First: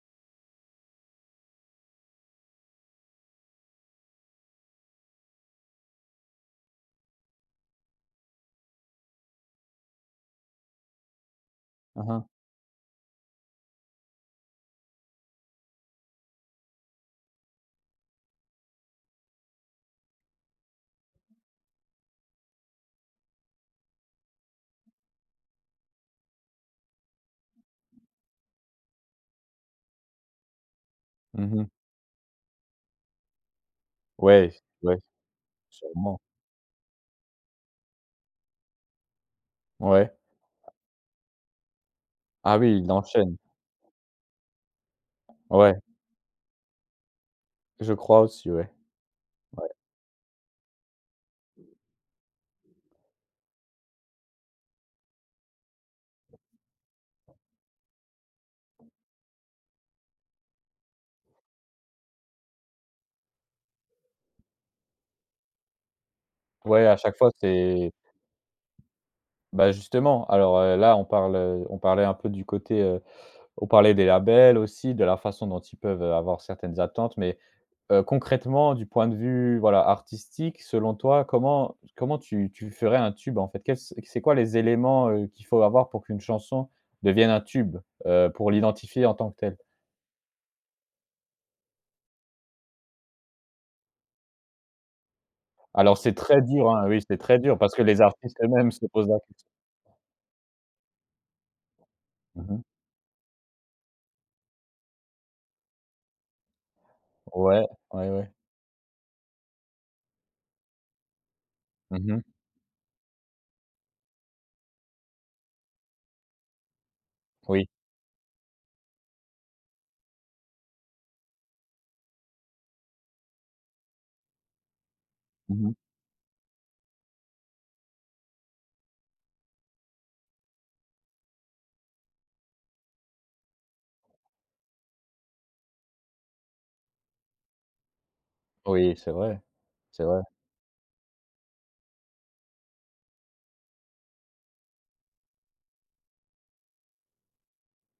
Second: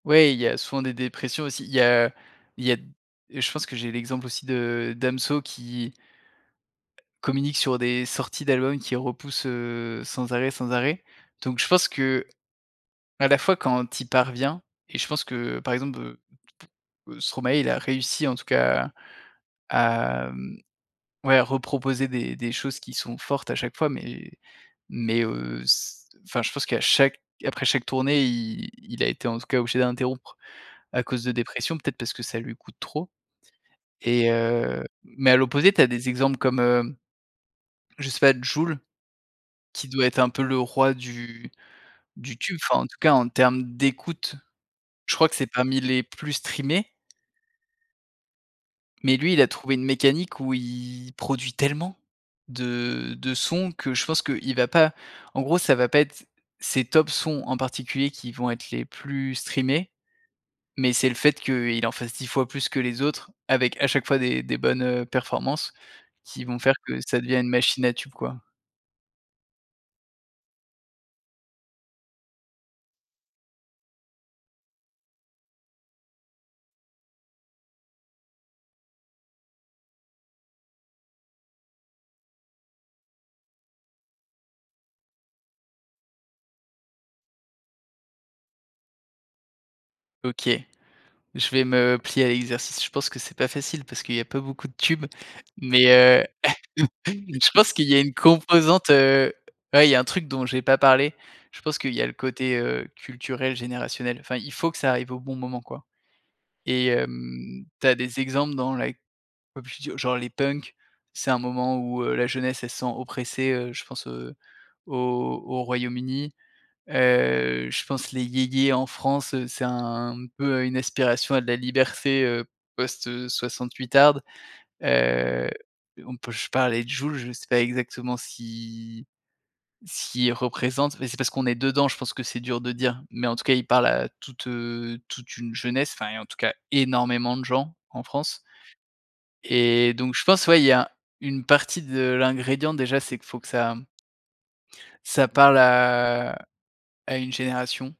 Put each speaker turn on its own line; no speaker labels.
Ouais. Il y a souvent des dépressions aussi. Il y a il y a d je pense que j'ai l'exemple aussi de Damso, qui communique sur des sorties d'albums, qui repousse, heu, sans arrêt, sans arrêt. Donc je pense qu'à
Aha.
la fois, quand il parvient et je pense que, par exemple, heu, t p heu, Stromae, il a réussi en tout cas à à, mmh, ouais, à reproposer des des choses qui sont fortes à chaque fois, mais mais, heu, c enfin je pense qu'à chaque après chaque tournée, i il a été en tout cas obligé d'interrompre à cause de
Mmh mh.
dépression, peut-être, parce que ça lui coûte trop. Et
Ouais s
heu,
ouais,
mais à l'opposé, tu as des
sûrement.
exemples comme, heu, je sais pas, Jul, qui doit
Ouais.
être un peu le roi du du
Ah
tube,
oui,
enfin en
il
tout cas, en
enchaîne.
termes d'écoute, je crois que c'est parmi
Ouais.
les plus streamés.
Je crois aussi, ouais.
Mais, lui, il a
Ouais.
trouvé une mécanique où il produit tellement de de sons que je pense qu'il va pas en gros, ça va pas être ses top sons en particulier, qui vont être les plus streamés mais c'est le fait qu'il en fasse 10 fois plus que les autres, avec à chaque fois des des bonnes, heu, performances, qui vont faire
Ouais, à
que
chaque
ça
fois
devient une machine
c'est
à tube, quoi.
bah, justement, alors, heu, là, on parle, heu, on parlait un peu du côté, heu, on parlait des labels aussi, de la façon dont ils peuvent, heu, avoir certaines attentes, mais, heu, concrètement du point de vue, voilà, artistique, selon toi, comment comment tu tu ferais un tube, en fait? Qu'est-ce c'est quoi les éléments, heu, qu'il faut avoir pour qu'une chanson devienne un tube, heu, pour l'identifier en tant que tel?
OK. Je vais me plier à l'exercice, je pense que c'est pas facile parce qu'il y a pas beaucoup de tubes,
Alors, c'est
mais,
très dur, hein,
heu,
oui, c'est très
je
dur
pense
parce que
qu'il y
les
a une
artistes eux-mêmes se
composante,
posent la
heu
quest
ouais, il y a un truc dont j'ai pas parlé, je pense qu'il y a le
Mmh
côté,
mh.
heu, culturel, générationnel. Enfin, il faut que ça arrive au bon moment, quoi. Et hem,
Ouais.
tu as
Ouais,
des
ouais.
exemples dans la c pop culture, genre les punks, c'est un moment où,
Mmh
heu,
mh.
la jeunesse, elle se sent oppressée, heu, je pense, heu, au au Royaume-Uni.
Oui.
Heu, je pense les yéyés en France, c'est un peu une aspiration à de la liberté, heu, post, heu, soixante-huitarde. Heu,
Mmh mh.
on peut je parlais de Jul, je sais pas exactement si s'il représente mais c'est parce qu'on est dedans, je pense que c'est dur de dire, mais en tout cas, il parle à toute, heu, toute une jeunesse enfin, en tout cas énormément de gens en France
Oui, c'est vrai.
et
C'est
donc,
vrai.
je pense, ouais, il y a une partie de l'ingrédient déjà, c'est qu'il faut que ça mmh ça parle à à une génération.